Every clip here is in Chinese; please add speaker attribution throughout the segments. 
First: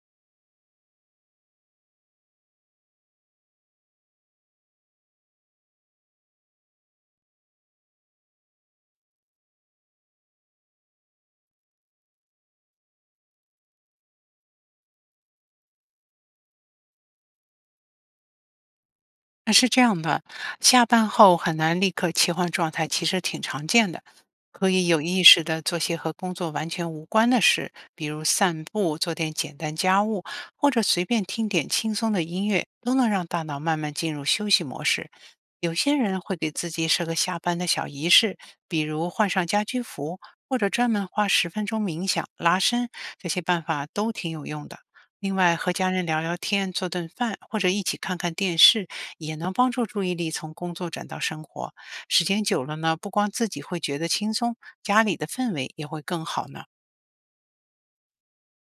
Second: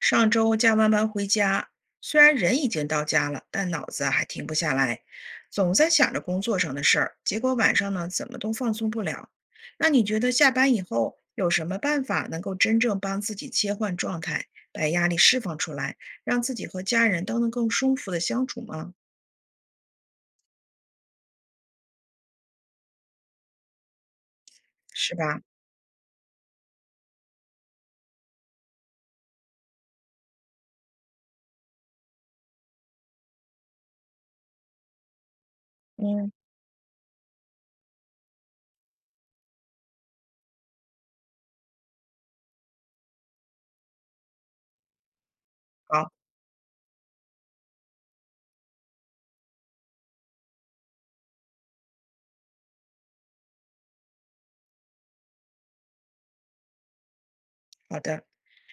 Speaker 1: 上周加完班回家，虽然人已经到家了，但脑子啊还停不下来，总在想着工作上的事儿，结果晚上呢怎么都放松不了。那你觉得下班以后有什么办法能够真正帮自己切换状态，把压力释放出来，让自己和家人都能更舒服的相处吗？
Speaker 2: 那是这样的，下班后很难立刻切换状态，其实挺常见的。可以有
Speaker 1: 是
Speaker 2: 意
Speaker 1: 吧？
Speaker 2: 识的做些和工作完全无关的事，比如散步、做点简单家务，或者随便听点轻松的音乐，都能让大脑慢慢进入休息模式。有些人
Speaker 1: 嗯。
Speaker 2: 会给自己设个下班的小仪式，比如换上家居服，或者专门花10分钟冥想、拉伸，这些办法都挺有用的。另外，和家人
Speaker 1: 好。
Speaker 2: 聊聊天、做顿饭，或者一起看看电视，也能帮助注意力从工作转到生活。时间久了呢，不光自己会觉得轻松，家里的氛围也会更好呢。
Speaker 1: 好的，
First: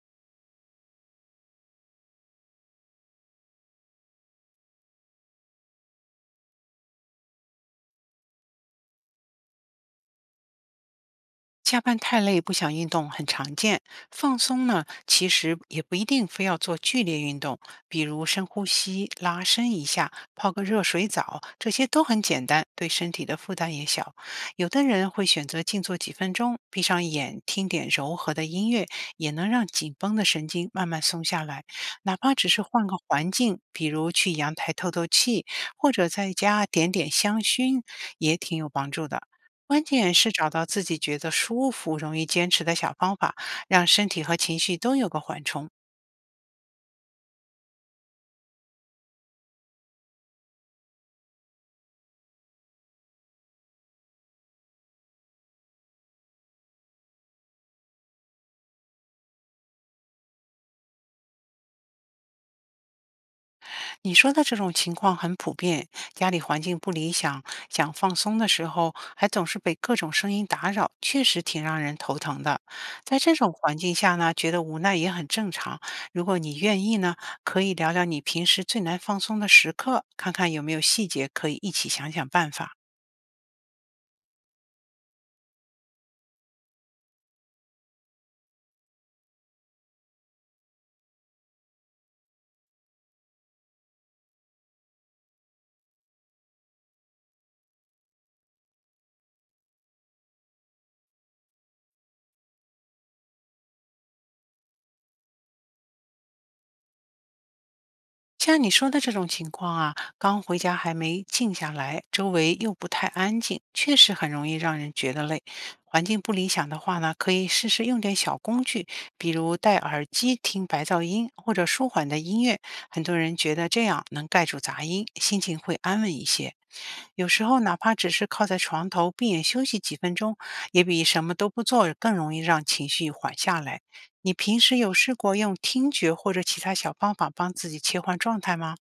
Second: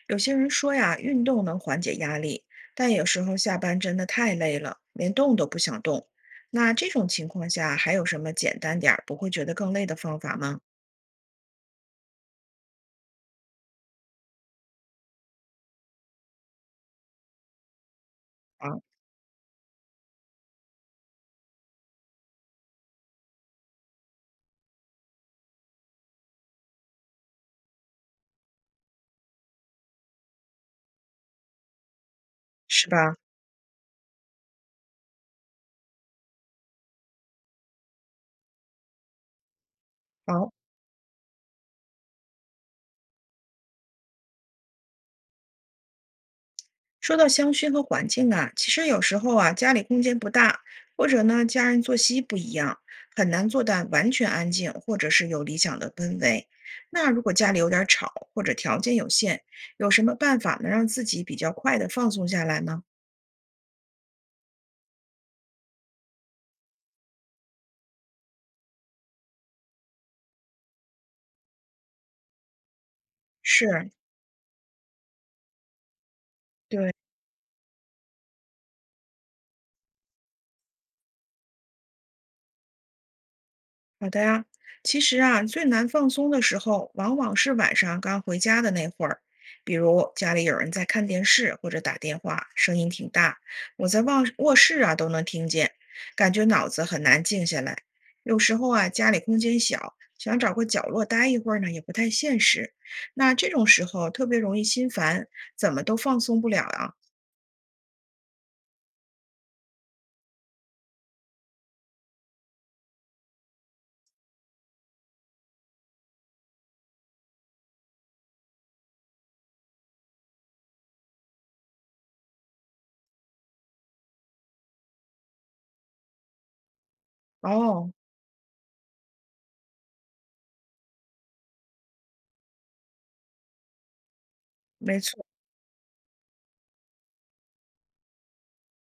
Speaker 1: 有些人说呀，运动能缓解压力，但有时候下班真的太累了，连动都不想动。那这种情况下，还有什么简单点儿不会觉得更累的方法吗？
Speaker 2: 加班太累不想运动很常见，放松呢其实也不一定非要做剧烈运动，比如深呼
Speaker 1: 啊。
Speaker 2: 吸、拉伸一下、泡个热水澡，这些都很简单，对身体的负担也小。有的人会选择静坐几分钟，闭上眼听点柔和的音乐，也能让紧绷的神经慢慢松下来。哪怕只是换
Speaker 1: 是
Speaker 2: 个
Speaker 1: 吧？
Speaker 2: 环境，比如去阳台透透气，或者在家点点香薰，也挺有帮助的。关键是找
Speaker 1: 好。
Speaker 2: 到自己觉得舒服、容易坚持的小方法，让身体和情绪都有个缓冲。
Speaker 1: 说到香薰和环境啊，其实有时候啊，家里空间不大，或者呢，家人作息不一样，很难做到完全安静，或者是有理想的氛围。那如果家里有点儿吵，或者条件有限，有什么办法能让自己比较快的放松下来呢？
Speaker 2: 你说的这种情况很普遍，家里环境不理想，想放松的时候还总是被各种声音打扰，确实挺让人头疼的。在这种环
Speaker 1: 是。
Speaker 2: 境下呢，觉得无奈也很正常。如果你愿
Speaker 1: 对。
Speaker 2: 意呢，可以聊聊你平时最难放松的时刻，看看有没有细节可以一起想想办法。
Speaker 1: 好的呀。其实啊，最难放松的时候，往往是晚上刚回家的那会儿，比如家里有人在看电视或者打电话，声音挺大，我在卧室啊都能听见，感觉脑子很难静下来。有时候啊，家里空间小，想找个角落待一会儿呢，也不太现实。那这种时候特别容易心烦，怎么都放松不了啊。
Speaker 2: 像你说的这种情况啊，刚回家还没静下来，周围又不太安静，确实很容易让人觉得累。环境不理想的话呢，可以试试用点小工具，比如戴耳机听白噪音或者舒缓的音乐。很多人觉得这样能盖住杂音，心情会安稳一些。有时候哪
Speaker 1: 哦。
Speaker 2: 怕只是靠在床头闭眼休息几分钟，也比什么都不做更容易让情绪缓下来。你平时有
Speaker 1: 没
Speaker 2: 试
Speaker 1: 错。
Speaker 2: 过用听觉或者其他小方法帮自己切换状态吗？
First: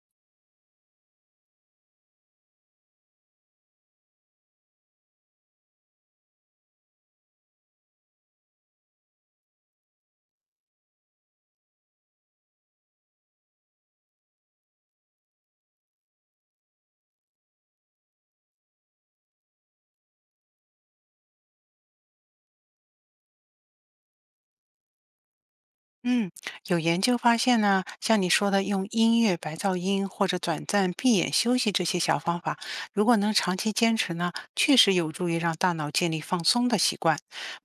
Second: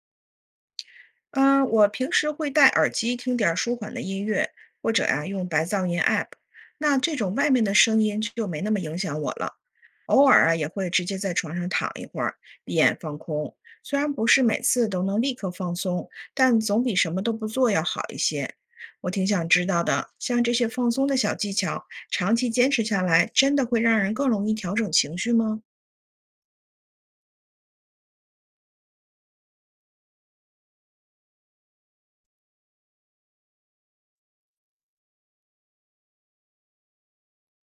Speaker 1: 嗯，我平时会戴耳机听点儿舒缓的音乐，或者呀用白噪音 app，那这种外面的声音就没那么影响我了。偶尔啊也会直接在床上躺一会儿，闭眼放空。虽然不是每次都能立刻放松，但总比什么都不做要好一些。我挺想知道的，像这些放松的小技巧，长期坚持下来，真的会让人更容易调整情绪吗？
Speaker 2: 嗯，有研究发现呢，像你说的用音乐、白噪音或者短暂闭眼休息这些小方法，如果能长期坚持呢，确实有助于让大脑建立放松的习惯。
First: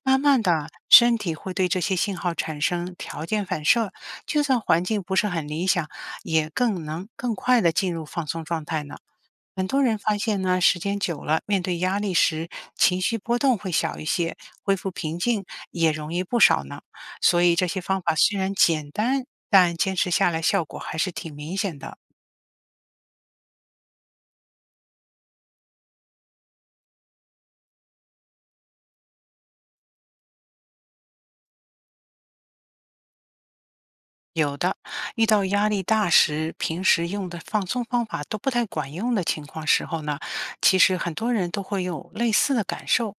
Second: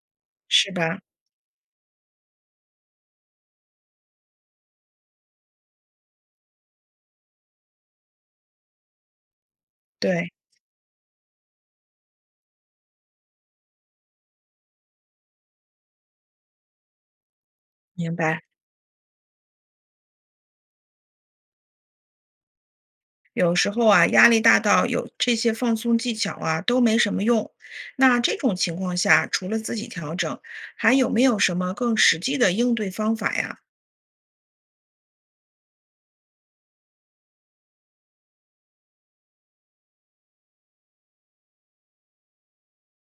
Speaker 2: 慢慢的，
Speaker 1: 是吧？
Speaker 2: 身体会对这些信号产生条件反射，就算环境不是很理想，也更能更快的进入放松状态呢。很多人发
Speaker 1: 对。
Speaker 2: 现呢，时间久了，面对压力时，情绪波动会小一些，恢复平静也容易不少呢。所以这些方
Speaker 1: 明
Speaker 2: 法虽
Speaker 1: 白。
Speaker 2: 然简单，但坚持下来效果还是挺明显的。
Speaker 1: 有时候啊，压力大到有这些放松技巧啊都没什么用。那这种情况下，除了自己调整，还有没有什么更实际的应对方法呀？
Speaker 2: 有的，遇到压力大时，平时用的放松方法都不太管用的情况时候呢，其实很多人都会有类似的感受。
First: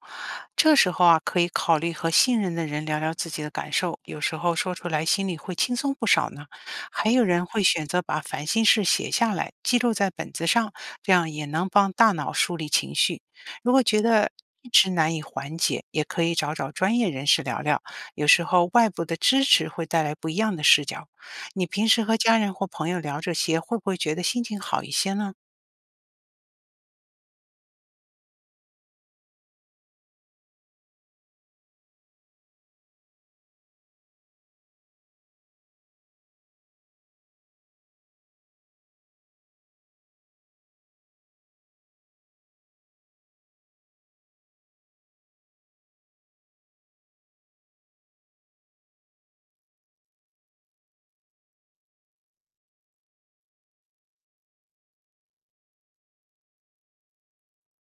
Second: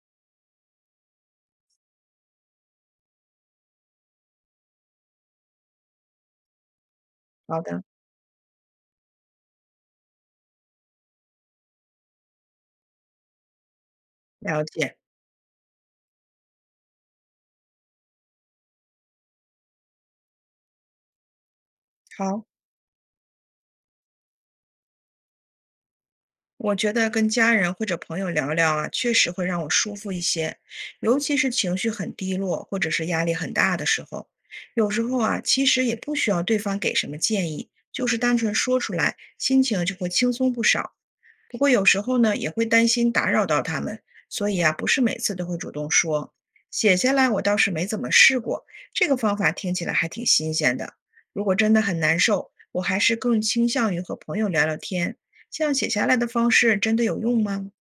Speaker 2: 这时候啊，可以考虑和信任的人聊聊自己的感受，有时候说出来心里会轻松不少呢。还有人
Speaker 1: 好
Speaker 2: 会
Speaker 1: 的。
Speaker 2: 选择把烦心事写下来，记录在本子上，这样也能帮大脑梳理情绪。如果觉得
Speaker 1: 了
Speaker 2: 一直
Speaker 1: 解。
Speaker 2: 难以缓解，也可以找找专业人士聊聊，有时候外部的支持会带来不一样的视角。你平时和家
Speaker 1: 好，
Speaker 2: 人或朋友聊这些，会不会觉得心情好一些呢？
Speaker 1: 我觉得跟家人或者朋友聊聊啊，确实会让我舒服一些，尤其是情绪很低落或者是压力很大的时候。有时候啊，其实也不需要对方给什么建议，就是单纯说出来，心情就会轻松不少。不过有时候呢，也会担心打扰到他们，所以啊，不是每次都会主动说。写下来我倒是没怎么试过，这个方法听起来还挺新鲜的。如果真的很难受，我还是更倾向于和朋友聊聊天。这样写下来的方式真的有用吗？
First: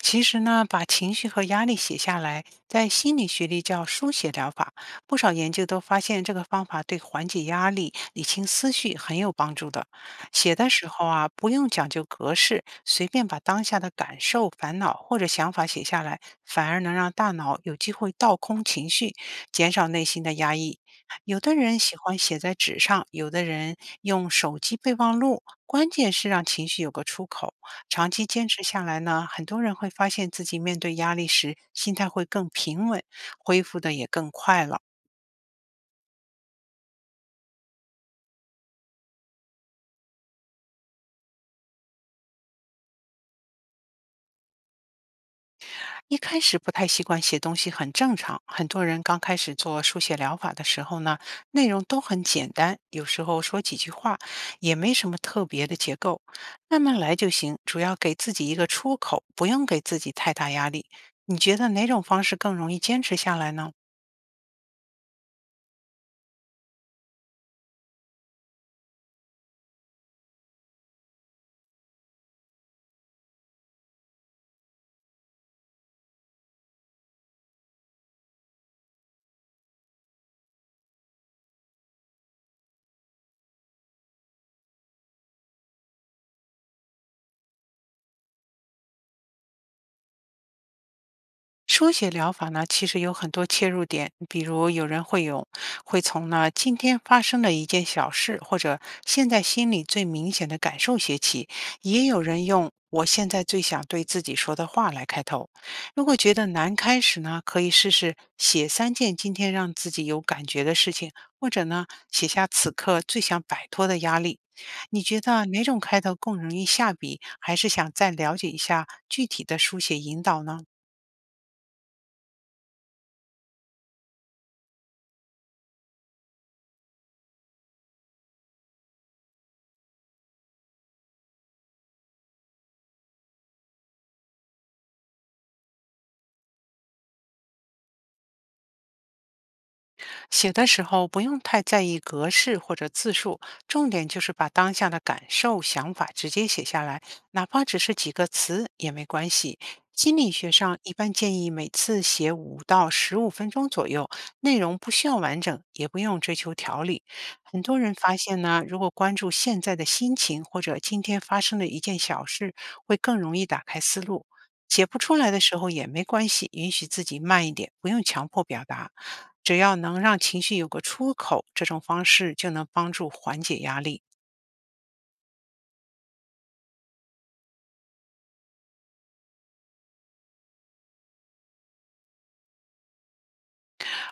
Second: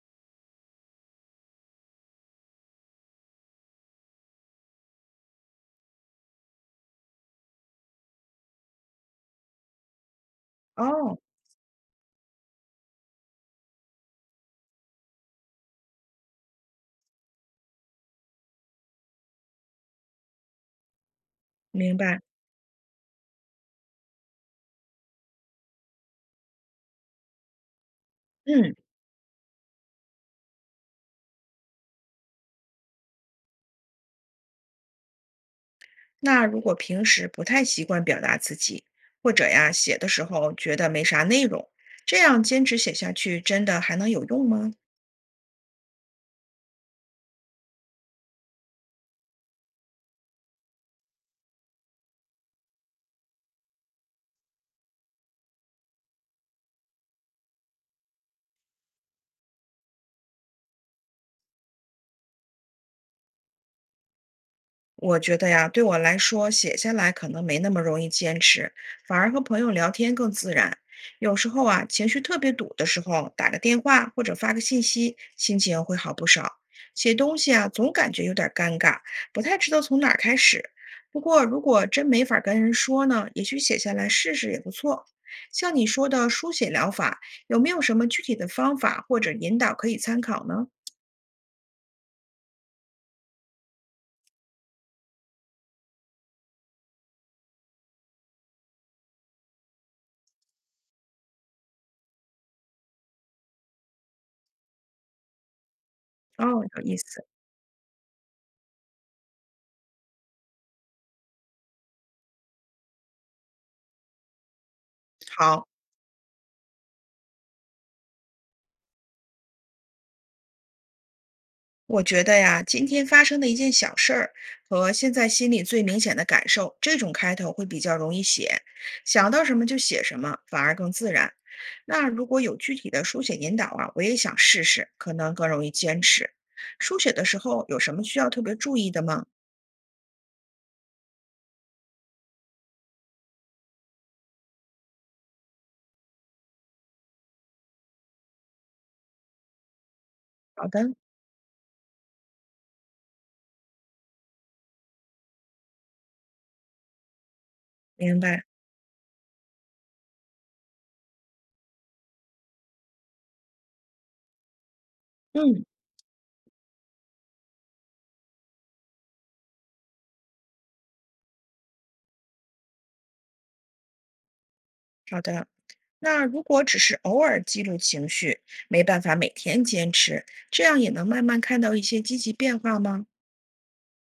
Speaker 2: 其实呢，把情绪和压力写下来，在心理学里叫书写疗法。不少研究都发现，这个方法对缓解压力、理清思绪很有帮助的。写的时候
Speaker 1: 哦。
Speaker 2: 啊，不用讲究格式，随便把当下的感受、烦恼或者想法写下来，反而能让大脑有机会倒空情绪，减少内心的压抑。有的人
Speaker 1: 明
Speaker 2: 喜欢
Speaker 1: 白。
Speaker 2: 写在纸上，有的人用手机备忘录，关键是让情绪有个出口。长期坚持
Speaker 1: 嗯，
Speaker 2: 下来呢，很多人会发现自己面对压力时心态会更平稳，恢复的也更快了。
Speaker 1: 那如果平时不太习惯表达自己，或者呀，写的时候觉得没啥内容，这样坚持写下去真的还能有用吗？
Speaker 2: 一开始不太习惯写东西很正常，很多人刚开始做书写疗法的时候呢，内容都很简单，有时候说几句话，也没什么特别的结构，慢慢来就行，主要给自己一个出口，不用给自己太大压力。你觉得哪种方式更容易坚持下来呢？
Speaker 1: 我觉得呀，对我来说，写下来可能没那么容易坚持，反而和朋友聊天更自然。有时候啊，情绪特别堵的时候，打个电话或者发个信息，心情会好不少。写东西啊，总感觉有点儿尴尬，不太知道从哪儿开始。不过，如果真没法跟人说呢，也许写下来试试也不错。像你说的书写疗法，有没有什么具体的方法或者引导可以参考呢？
Speaker 2: 书写疗法呢，其实有很多切入点，比如有人会从呢今天发生的一件小事，或者现在心里最明显的感受写起，也有人用我现在最想对自己说的话来开头。如果觉
Speaker 1: 哦，
Speaker 2: 得难
Speaker 1: 有意
Speaker 2: 开始
Speaker 1: 思。
Speaker 2: 呢，可以试试写三件今天让自己有感觉的事情，或者呢写下此刻最想摆脱的压力。你觉得哪
Speaker 1: 好。
Speaker 2: 种开头更容易下笔？还是想再了解一下具体的书写引导呢？
Speaker 1: 我觉得呀，今天发生的一件小事儿和现在心里最明显的感受，这种开头会比较容易写，想到什么就写什么，反而更自然。那如果有具体的书写引导啊，我也想试试，可能更容易坚持。书写的时候有什么需要特别注意的吗？
Speaker 2: 写的时候不用太在意格式或者字数，重点就是把当下的感受、想法直接写下来，哪怕只是几个词也没关系。心理学
Speaker 1: 好
Speaker 2: 上一
Speaker 1: 的。
Speaker 2: 般建议每次写5到15分钟左右，内容不需要完整，也不用追求条理。很多人发
Speaker 1: 明
Speaker 2: 现
Speaker 1: 白。
Speaker 2: 呢，如果关注现在的心情或者今天发生的一件小事，会更容易打开思路。写不出来的时
Speaker 1: 嗯。
Speaker 2: 候也没关系，允许自己慢一点，不用强迫表达。只要能让情绪有个出口，这种方式就能帮助缓解压力。
Speaker 1: 好的。那如果只是偶尔记录情绪，没办法每天坚持，这样也能慢慢看到一些积极变化吗？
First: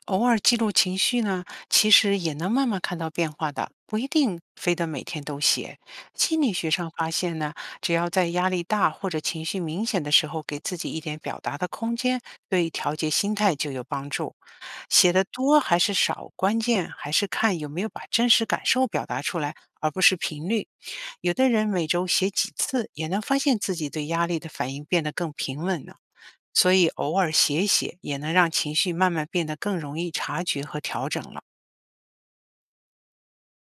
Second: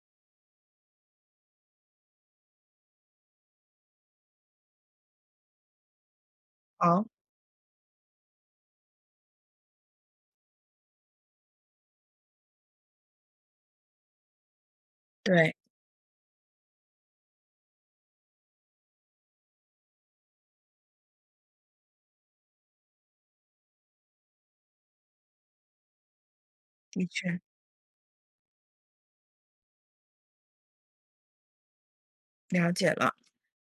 Speaker 2: 偶尔记录情绪呢，其实也能慢慢看到变化的，不一定非得每天都写。心理学上
Speaker 1: 好。
Speaker 2: 发现呢，只要在压力大或者情绪明显的时候，给自己一点表达的空间，对调节心态就有帮助。写的
Speaker 1: 对。
Speaker 2: 多还是少，关键还是看有没有把真实感受表达出来，而不是频率。有的人每周写几次，也能发现自己对压力的反应变得更平稳了。所以
Speaker 1: 的
Speaker 2: 偶尔
Speaker 1: 确
Speaker 2: 写一写也能让情绪慢慢变得更容易察觉和调整了。
Speaker 1: 了解了。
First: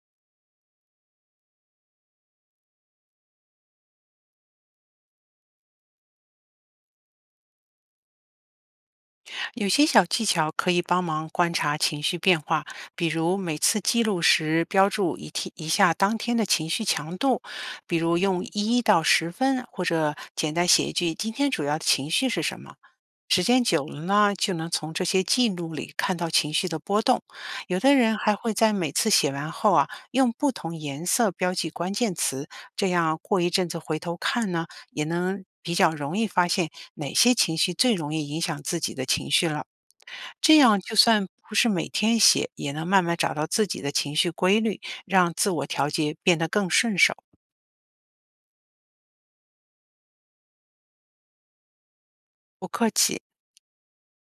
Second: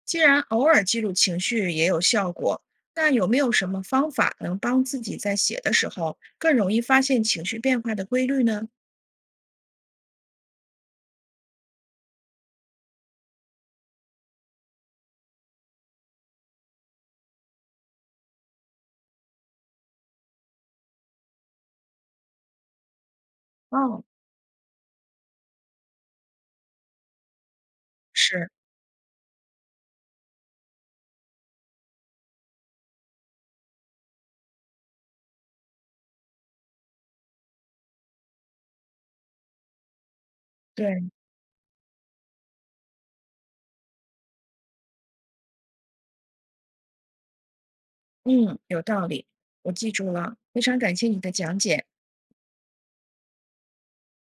Speaker 1: 既然偶尔记录情绪也有效果，那有没有什么方法能帮自己在写的时候更容易发现情绪变化的规律呢？
Speaker 2: 有些小技巧可以帮忙观察情绪变化，比如每次记录时标注一下当天的情绪强度，比如用1到10分，或者简单写一句今天主要的情绪是什么。时间久了
Speaker 1: 哦。
Speaker 2: 呢，就能从这些记录里看到情绪的波动。有的人还
Speaker 1: 是。
Speaker 2: 会在每次写完后啊，用不同颜色标记关键词，这样过一阵子回头看呢，也能比较容易发现哪些情绪最容易影响自己的情绪了。这样就
Speaker 1: 对。
Speaker 2: 算不是每天写，也能慢慢找到自己的情绪规律，让自我调节变得更顺手。
Speaker 1: 嗯，有道理，我记住了，非常感谢你的讲解。
Speaker 2: 不客气。